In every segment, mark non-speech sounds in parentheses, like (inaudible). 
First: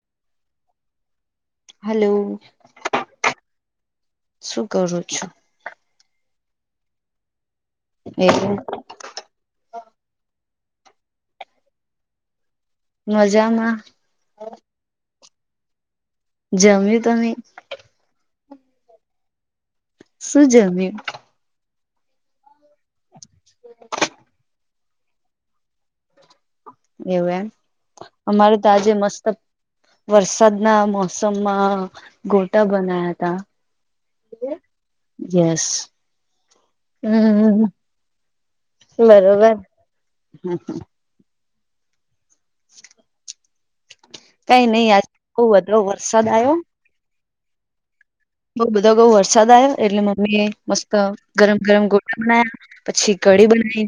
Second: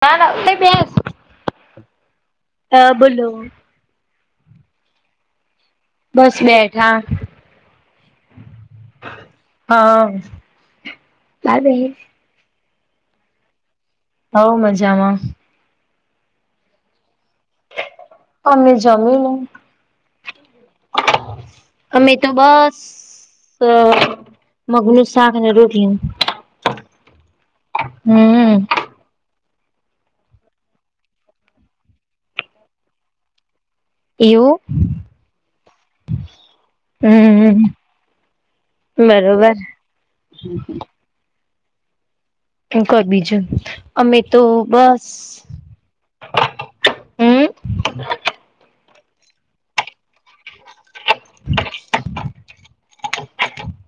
ના ના બેસ. હલો હા બોલો શું કરું છું? બસ બેઠા. એ હા બાય બાય. મજામાં. હવ મજામાં. જમીયુ તમે? અમે જમી લે. શું જામ્યું? અમે તો બસ મગનું શાક અને રોટલી. એવું એમ અમારે હમ તો આજે મસ્ત વરસાદના મોસમમાં ગોટા બનાયા તા. એવું હમ હમ્મ. બરોબર. કર બીજું અમે તો કઈ નહી બસ આજ બહ વધો વરસાદ આવ્યો. હમ બઉ બધો બહઉ વરસાદ આવ્યો એટલે મમ્મી મસ્ત ગરમ ગરમ ગોટા બનાયા. પછી કઢી બનાવી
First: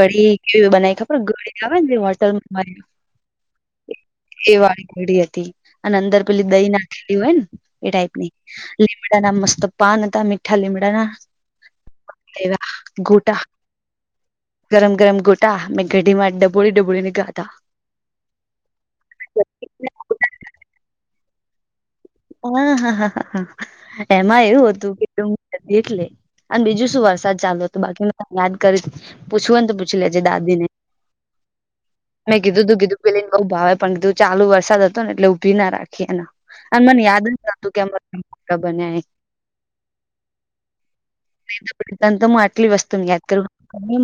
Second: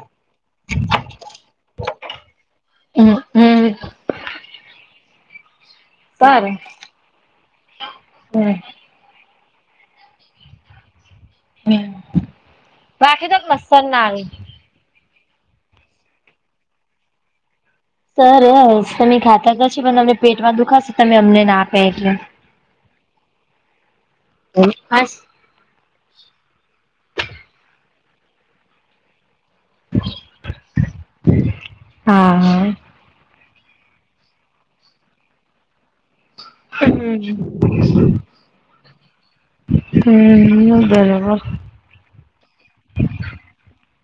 કઢી કેવી બનાવી ખબર કી તો આવે ને હોટલ હમ્મ હમ્મ. વાળી ઘડી હતી અને અંદર પેલી દહી નાખે હોય ને એ ટાઈપ ની. લીમડા ના મસ્ત પાન હતા મીઠા લીમડા ના હમ એવા રાખી દો ગોટા. મસર ના આવે ગરમ ગરમ ગોટા મેં ઘડીમાં ડબોળી ડબોળી ની ગાતા. સર હસ તમે ખાતા જશે પણ અમને પેટમાં દુખાશે તમે અમને ના આપ્યા એટલે હા હ એમાં એવું હતું હાસ કે ત એટલે અને બીજું શું વરસાદ ચાલુ હતો બાકી ત યાદ કરી પૂછવુંને તો પૂછી લેજે દાદી ને? (inaudible) મેં કીધું હા તુ કીધું પેલીને બઉ ભાવે પણ કીધું ચાલ વરસા હતો ને એટલે ઉભી ના રાખે. અને મને યાદ હમ જ નતું કે અ મો બન્યા. હમ બરોબર (unintelligible) તો આટલી વસ્તુને યાદ કરું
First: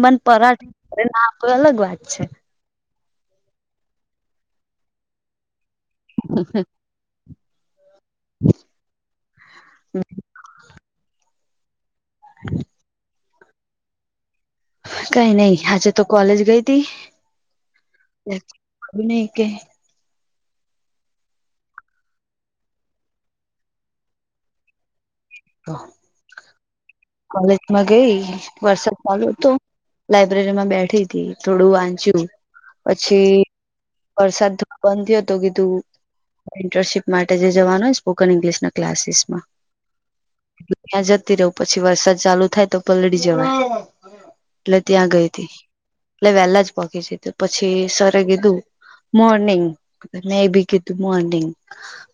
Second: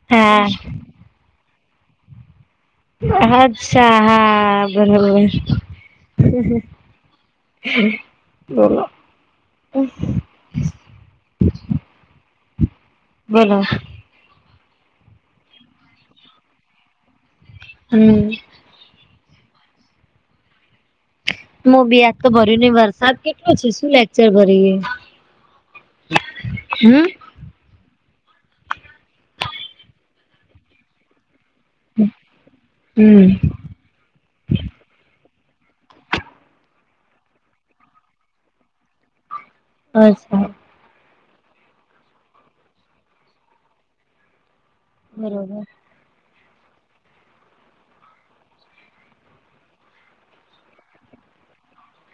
મન હા પરાઠે અરે ના આપડે અલગ વાત છે. અચ્છા હા બરોબર હમ્મ હમ્મ બોલો હમ્મ. બોલો. કાઈ નઈ આજે તો કોલેજ ગઈ હતી હમ નઈ કે મો બી આજ તો ભર્યું ને વરસાદ કેટલો છે શું લેક્ચર ભરીએ હા. હમ કોલેજમાં ગઈ વરસાદ ચાલુ હતો લાઈબ્રેરી માં બેઠી થોડું વાંચ્યું પછી હમ વરસાદ બંધ થયો હતો કીધું ઇન્ટર્નશીપ માટે જે જવાનું સ્પોકન ઇંગ્લિશ ના ક્લાસીસ માં અચ્છા ત્યાં જતી રહું પછી વરસાદ ચાલુ થાય તો પલળી જવાય એટલે ત્યાં ગઈ હતી બરોબર એટલે વેલા જ પોખી ગઈ હતી પછી સરએ કીધું મોર્નિંગ ને બી કીધું મોર્નિંગ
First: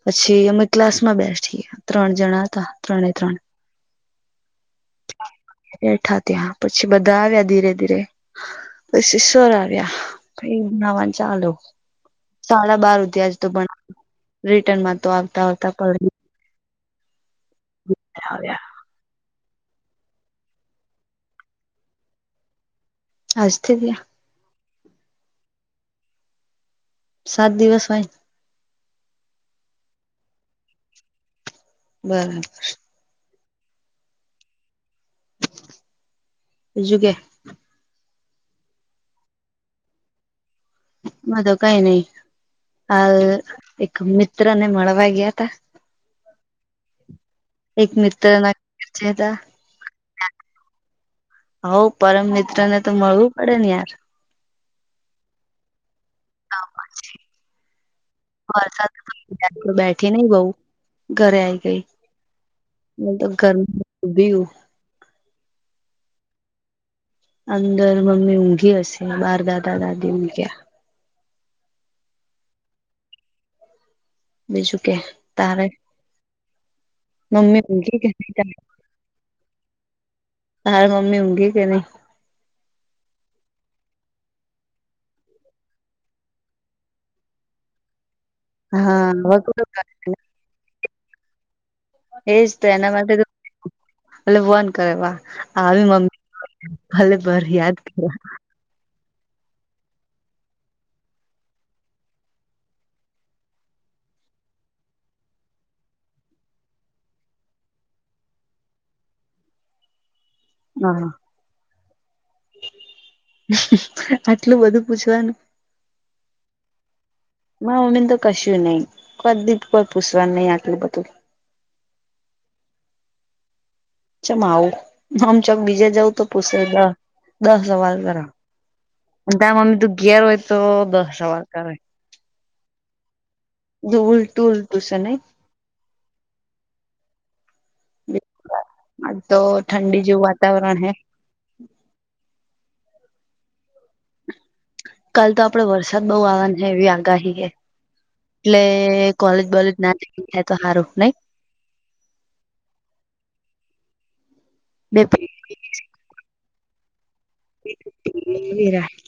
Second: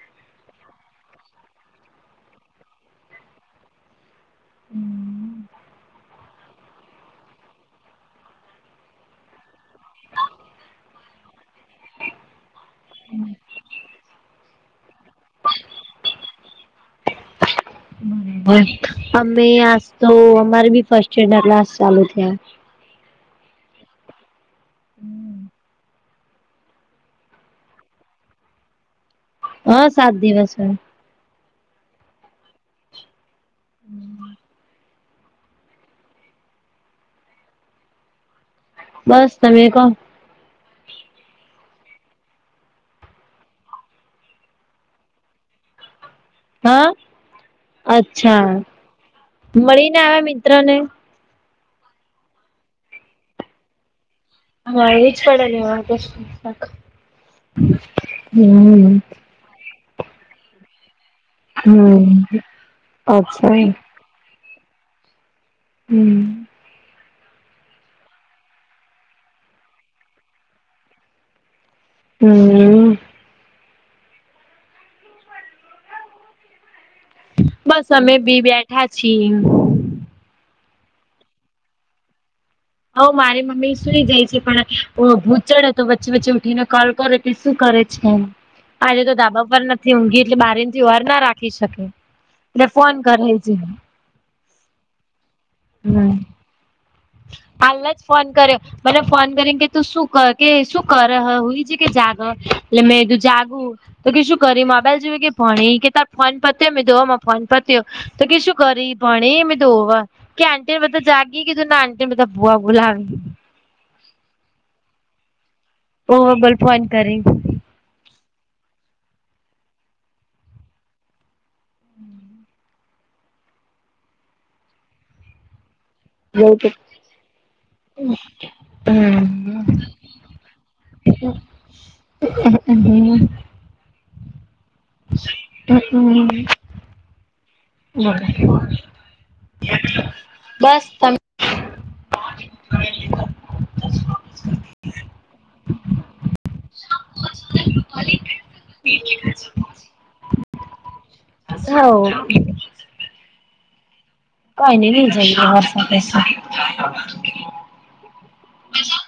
પછી અમે ક્લાસ માં બેઠી ત્રણ જણા હતા. ત્રણે ત્રણ હમ. બેઠા ત્યાં પછી બધા આવ્યા ધીરે ધીરે પછી સર આવ્યા પહિ નાવા ચાલો સાડા બાર ઉધી આજ તો ભ રિટર્નમાં તો આવતા આવતા પ (inaudible) આવ્યા પછી અમે આજ તો અમારે બી ફસ્ટ ના ક્લાસ ચાલુ થાય. આજ થી ત્યાં હમ્મ. સાત દિવસ હોય હ સાત દિવસ હોય બરાબર હમ્મ. બીજું કે બસ તમે કહો બધુ કઈ નઈ હાલ એક મિત્ર ને મળવા ગયા તા હા એક મિત્ર અચ્છા ના ઘરે હતા મળીને આયા મિત્ર ને હઓ પરમ મિત્ર ને તો મળવું પડે ને યાર હા એજ પડે વા (unintelligible) વરસાદ હમ બેઠી નહિ બહુ ઘરે આવી ગઈ હમ હ તો અચ્છા ઘર હમ ઉભી રહું હમ્મ. અંદર મમ્મી ઊંઘી હશે બાર દાદા દાદી ઊંઘ્યા. હમ્મ હમ્મ. બીજું કે તારે મમ્મી બસ અમે બી (unintelligible) બેઠા છીએ હઉ હાર મમ્મી ઊગી કે ની હઓ મારી મમ્મી સુઈ જાય છે પણ ભૂચડ તો વચ્ચે વચ્ચે ઉઠીને કોલ કરે શું કરે છે એ આજે હા તો ધાબા પર નથી ઊંઘી એટલે બારીથી હોર ના રાખી શકે એટલે ફોન કરે છે. એટલે હવન કરે વા આવી મમ્મી ભલે ભર યાદ હાલ જ કર ફોન કરયો. મને ફોન કરી કે તું શું કે શું કર હ હુઈ કે જાગ એટલે મેં તું જાગું તો કે શું કરી મોબાઈલ જોવી કે ભણે કે તાર ફોન પત્યો મેં કીધું અ મારો ફોન પત્યો. તો કે શું કરી ભણી મે કીધું હોવ કે આંટી ને બધા હા જાગી કીધું ના આંટી ને બધા ભુઆ બુલા (unintelligible) આટલું બધું પુછવાનું? ઓવ બોલ ફોન કરી મા મમ્મીને તો કશું નહી કો દીપ કોઈ પુસવાનું નહીં આટલું બધું હમ. ચમ આવું આમ ચમ બીજે જઉં તો પુસે દસ સવાલ કરે અને તાર મમ્મી તું ઘેર હોય તો દસ સવાલ કરે. (unintelligible) (unintelligible) નહીં (unintelligible) તો ઠંડી જેવું વાતાવરણ બસ હે કાલ તો આપડે વરસાદ બહું આવવાની છે એવી આગાહી હે. (inaudible) એટલે કોલેજ બોલેજ ના જાય (unintelligible) તો સારું નઈ. (unintelligible) કઈ નઈ બે ની જઈએ (unintelligible) (inaudible)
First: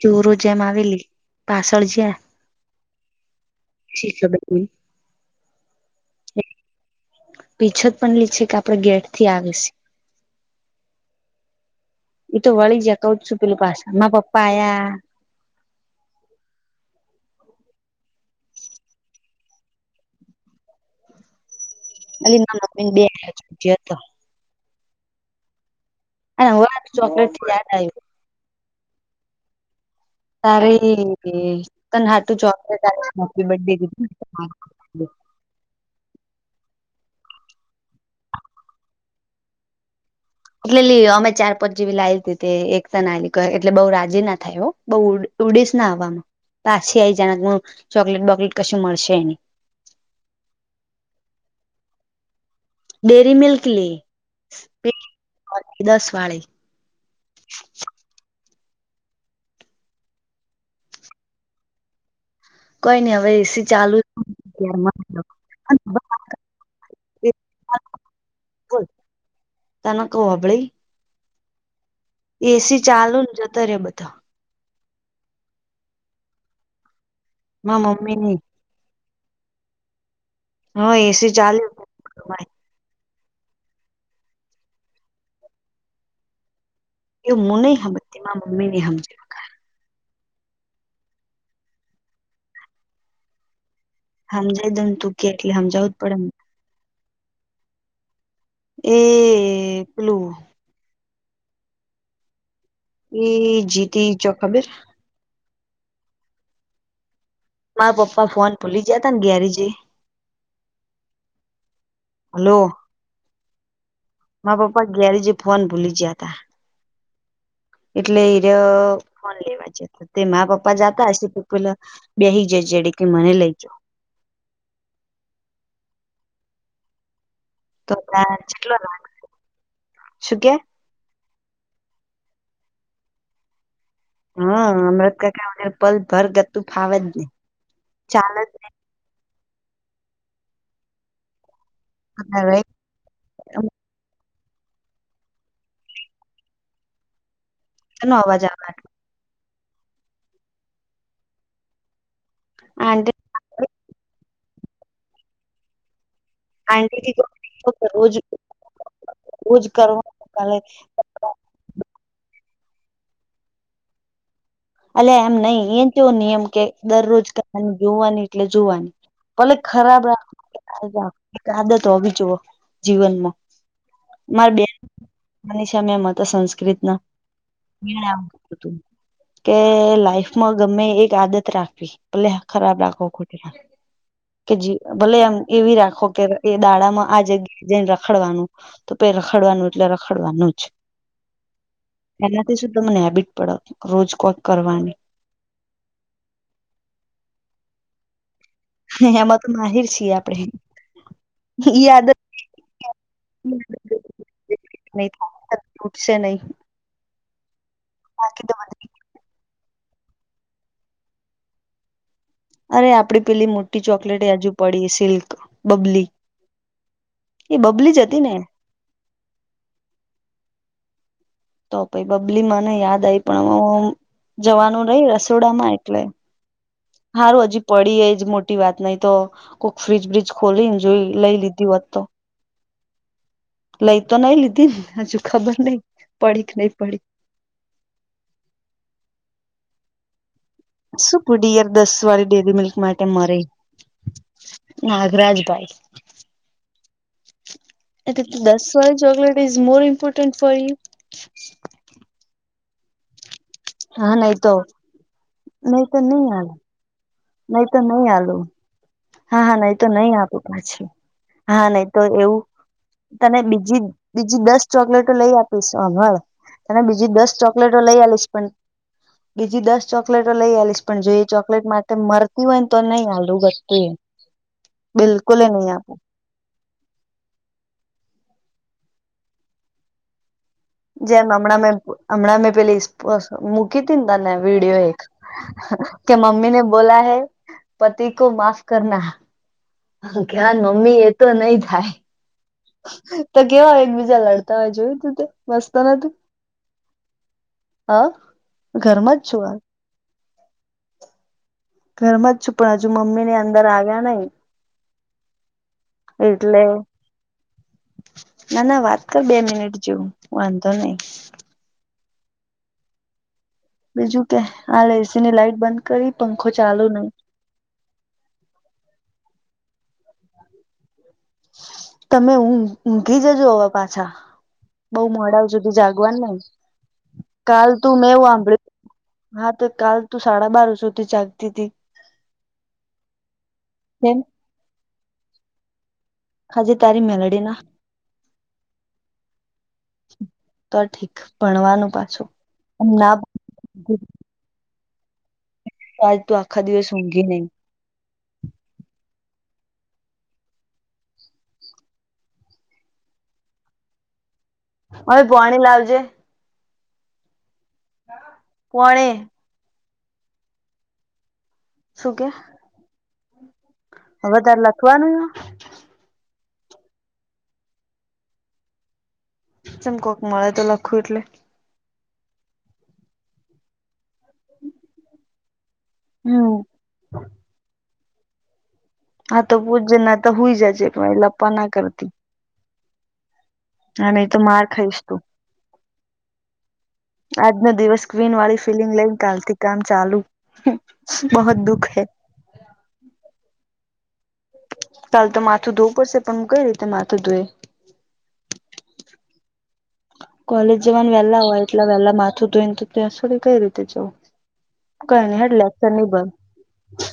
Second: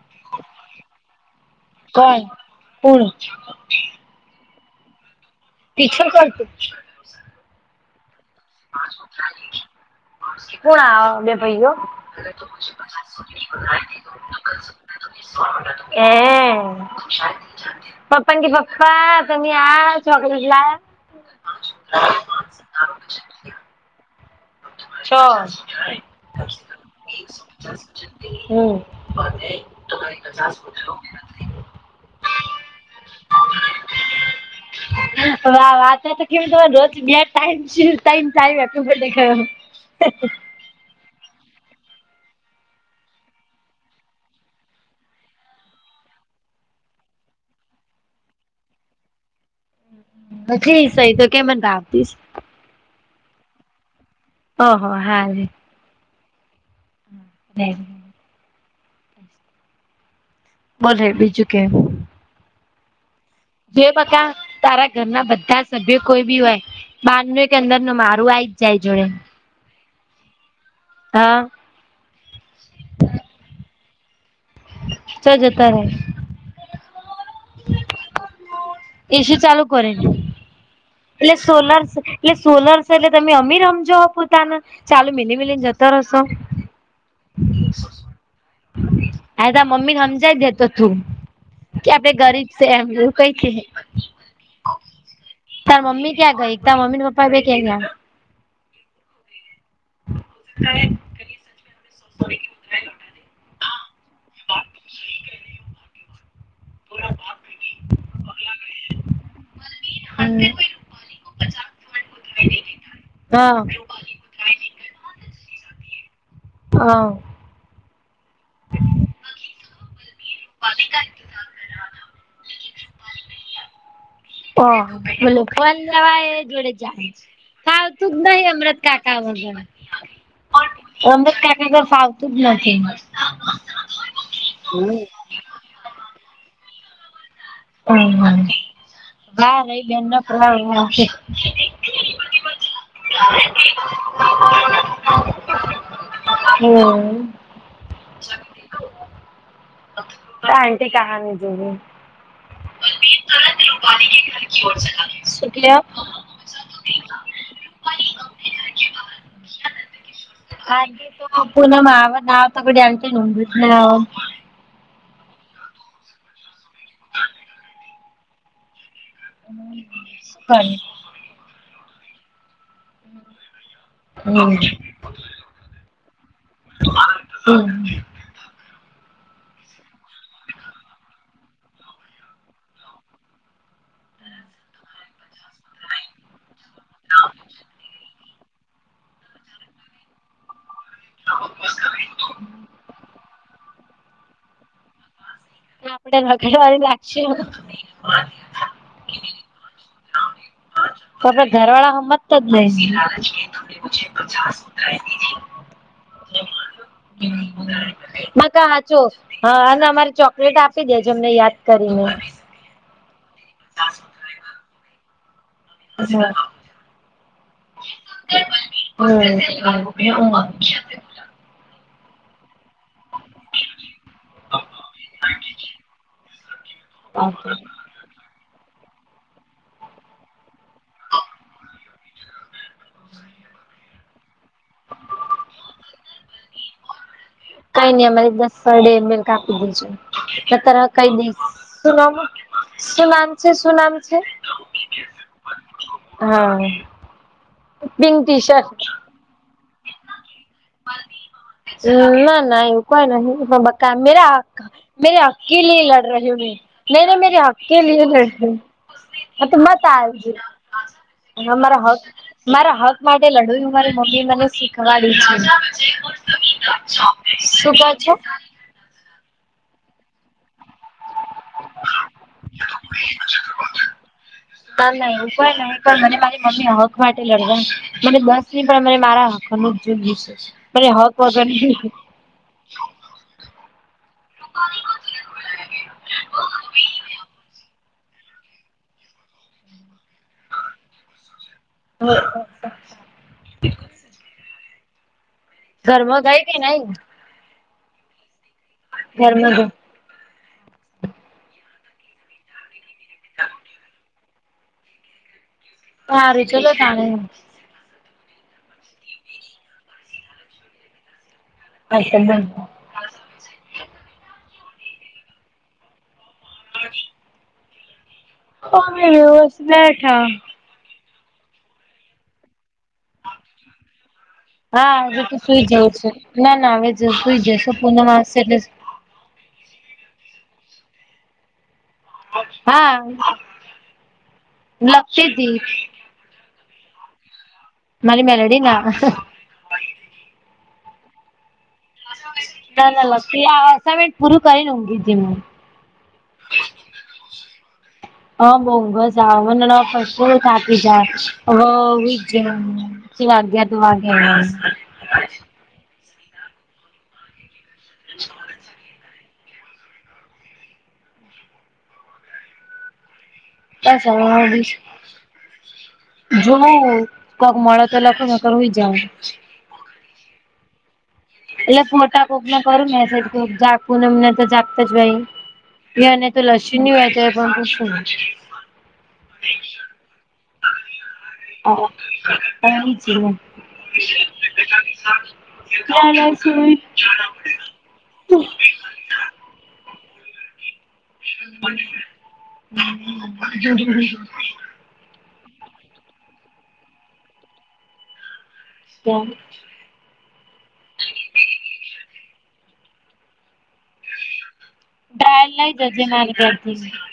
ચોરો જેમ આવેલી પાછળ જ્યાં કોણ (unintelligible) શી ખબર (unintelligible) ટીચર (unintelligible) પીછ જ પણ લી છે કે આપડે ગેટ થી આવે છે. કોણ આવ બે ભાઈઓ એ તો વળી જ્યાં કઉ છું પેલું પાછળ માર પપ્પા આયા (unintelligible) (unintelligible) પપ્પા કે પપ્પા તમે આવ ચોકલેટ લાયા. અલી ના મમ્મી બે (unintelligible) હતો ચો? અને હવે આ ચોકલેટ યાદ આવ્યું. હમ. તારે ત હાટું ચોકલેટ (unintelligible) વાહ (unintelligible) હા. એટલે લી અમે ચાર પાંચ જેવી લાવી દીધી એકતા નાલી એટલે બહું રાજી ના થાય હો. બહું ઉડીશ હવામાં પાછી આઈ જાય ચોકલેટ બોકલેટ કશું મળશે નહીં. સહી તો કે (unintelligible) ડેરીમિલ્ક લી. ઓહો હા. દસ વાળી. (unintelligible) બલે બીજું કેવું? કઈ નઈ હવે એસી જો ચાલુ બકા તારા ઘરના બધા સભ્યો કોઈ બી હોય બારનું એક અંદરનું મારું આઈ જાય જોડે (unintelligible) હા. એસી ચાલુ ને જતા રયા બધા. ચો જતા રયા? મા મમ્મીની એસી ચાલુ કરીને હા એસી એટલે સોલર ચાલ્યું એટલે સોલર છે એટલે તમે અમીર હમજો પોતાને ચાલુ મિલી મિલીને જતો રહોશો. એવું મુ ન હમતી મા મમ્મીને સમજે. આ તા મમ્મી ને સમજાય દેતો તું કે આપડે ગરીબ છે એમ કઈ છે. સમજાય દમ તું કે એટલે સમજાવું જ પડે. તા મમીની ન પપા બે કે ગયા? એ પેલુ (unintelligible) (unintelligible) એ જીતી ચોક ખબર? (unintelligible) મારા પપ્પા ફોન ભૂલી ગયા જ્યાં તાન ઘરે જે હા મા પપ્પા ગેરેજે ફોન ભૂલી જ્યાં તા. હા એટલે એરીયો ફોન લેવા જ્યાં. તે મા પપ્પા જાતા હશે તો પેલા બેસી જાય જેડ કે મને લઈ જ હ બોલો પણ લેવાય જોડે જાય. હાલ તો તું જ તાર નહી જેટલો અમૃતકાકા વગર. શું કે અમરત કાકા વગર આવતું જ નહી. હા અમૃતકાકા વગર પલ ભર ગતું ફાવેજ ને. હા તારી બેન ના પ્રણામ (unintelligible) હમ સેનો અવાજ આવે? આંટી કહાની જોરી. આંટી (unintelligible) આંટી થી રોજ રોજ કરવા (unintelligible) અલ્યા એમ નઈ એ કેવો નિયમ કે દરરોજ કહાની જોવાની એટલે જોવાની. ભલે ખરાબ શું કરીએ. રાખ આદત હો જોએ જીવનમાં. મારે હમ. બે માની છે અમ હતો સંસ્કૃત ના હમ (unintelligible) કે લાઈફમાં ગમે એક આદત રાખવી ભલે ખરાબ રાખો. કેજી કે ભલે એમ એવી રાખો કે એ દાડામાં આ જગ્યા જઈને રખડવાનું. તો પે રખડવાનું એટલે રખડવાનું જ. એનાથી શુ તમને હેબિટ પડે રોજ કોક કરવાની. આપડે રગડવાની લાગશે. હ એમાં તો માહીર છીએ આપડે. તો આપડે ઘર ઈ વાળા આદત હમતો જ નહી. સેનાઈ મ કે બધી હાચો. હા અને અમારે ચોકલેટ આપી દેજો અમને યાદ કરીને. અરે આપડી પેલી મોટી ચોકલેટ હજુ પડી સિલ્ક. બબલી હમ એ બબલી જ હતી ને? (unintelligible) તો પહી બબલી મને યાદ આઈ પણ હ જવાનું નહી રસોડામાં એટલે. હારું હમ હજી પડી એ જ મો ટી વાત નહી તો કોક ફ્રીજ બ્રીજ ખોલીને જોઈ લઈ લીધી હોત તો. લઈ તો નઈ લીધી ને હજુ ખબર નઈ પડી કે નઈ પડી. કઈ નઈ અમારે દસ ડેલ કાપી દીજું. તાર કઈ શું દઈશ પુડીયર દસ સુમ વાળી ડેરી મિલ્ક માટે સુું નામ મરે છે સુું નામ છે? હા નાગરાજભાઈ એ પિંક દસ ટી શર્ટ વાળી chocolate is more important for you. ના ના (inaudible) હા નહી તો નહી તો નહી આલુ નહી તો નહી આલુ હા હા નહી તો નહી આપું પાછી (unintelligible) (unintelligible) હ હા મારા નહી હક તો એવું મારા હક માટે તને લડુ મારી મમ્મી મને શીખવાડ્યું છે. અને બીજી દસ શું ચોકલેટો કહો લઈ છો આલીશ પણ બીજી દસ ચોકલેટો લઈ આલીશ પણ જો એ ચોકલેટ માટે મરતી હોયને તો નહી આલુ (inaudible) પણ બિલકુલ આપું નહી એવું કોઈ નહી પણ મને મારી મમ્મી હક માટે લડવા મને દસ ની પણ મને મારા હકનું જ જોઈયે છે. મને હક જેમ વગર હમણાં મેં હમણાં મેં પેલી મૂકી હતી ને તને વિડીયો એક કે મમ્મીને બોલા હૈ પતિ કો માફ કરના. (inaudible) મમ્મી એ તો નહી થાય. (inaudible) તો કેવાય એકબીજા લડતા હોય જોયું તું તે મસ્ત નથી ઘરમાં ગઈ કે નઈ હા ઘરમાં જ છું આ ઘરમાં જ છું પણ હજુ મમ્મી ને અંદર આવ્યા નઈ. હારું એટલે ચલો તાણે ના ના વાત કર બે મિનિટ જેવું વાંધો નહી (inaudible) બીજું કે હાલ એસી ની લાઈટ બંધ કરી પંખો ચાલુ (inaudible) (inaudible) તમે ઊંઘી જજો હવે પાછા હા બઉ આજે તો મોડા સુઈ સુધી જવું છે જાગવાનું ના ના હવે જો સુઈ કાલ જશે તું પૂનમ આવશે મેવું (inaudible) એટલે હા તો કાલ તું સાડા બાર સુધી જાગતી તી. હા કેમ લખતી તી ખાજે તારી મેલડીના મારી મેલડી ના તો ઠીક ભણવાનું. પાછું (inaudible) આ ના અસાઈમેન્ટ પૂરું કરીન ઊંઘીજી હુ. કાલ તું આખા દિવસ ઊંઘી નઈ. હઅ, બઉ ઊંઘ જ આવ મન (unintelligible) કશું બી થાકી જાય, અવ હુઈજ જઈ હુ. (unintelligible) ઓય, પોણી લાવજે. પોણી. શું કે? બસ અવ હવે તારે (unintelligible) લખવાનું જોવુ, કોક મળે તો લખુ નકર હૂઈ જાવ. ચમ કોક મળે તો લખું એટલે? એટલે ફોટા કોકને કરું મેસેજ કોક જાગું નેમને તો જાગતા જ હોય. એને તો હમ લસયુની હોય તોય પણ પૂછુ. હા, તો પૂછ જે નઈ તો હૂઈ જાજે ભઈ લ (unintelligible) એ જ ને. હા નઈ તો માર ખાઈશ તું. આજનો દિવસ ક્વીનવાળી ફિલિંગ લઈન કાલથી કામ ચાલુ. બહોત દુઃખ હૈ (inaudible) કાલ તો માથું ધોવું પડશે, પણ હુ કઈ રીતે માથું ધોયે? કેમ? કોલેજ જવાનુ વહેલા હોય એટલે વહેલા માથું ધોઈ ન તો ત્યાં સુધી કઈ રીતે જઉ કઈ હેડ લેક્ચર ની ભરું બીજી (inaudible)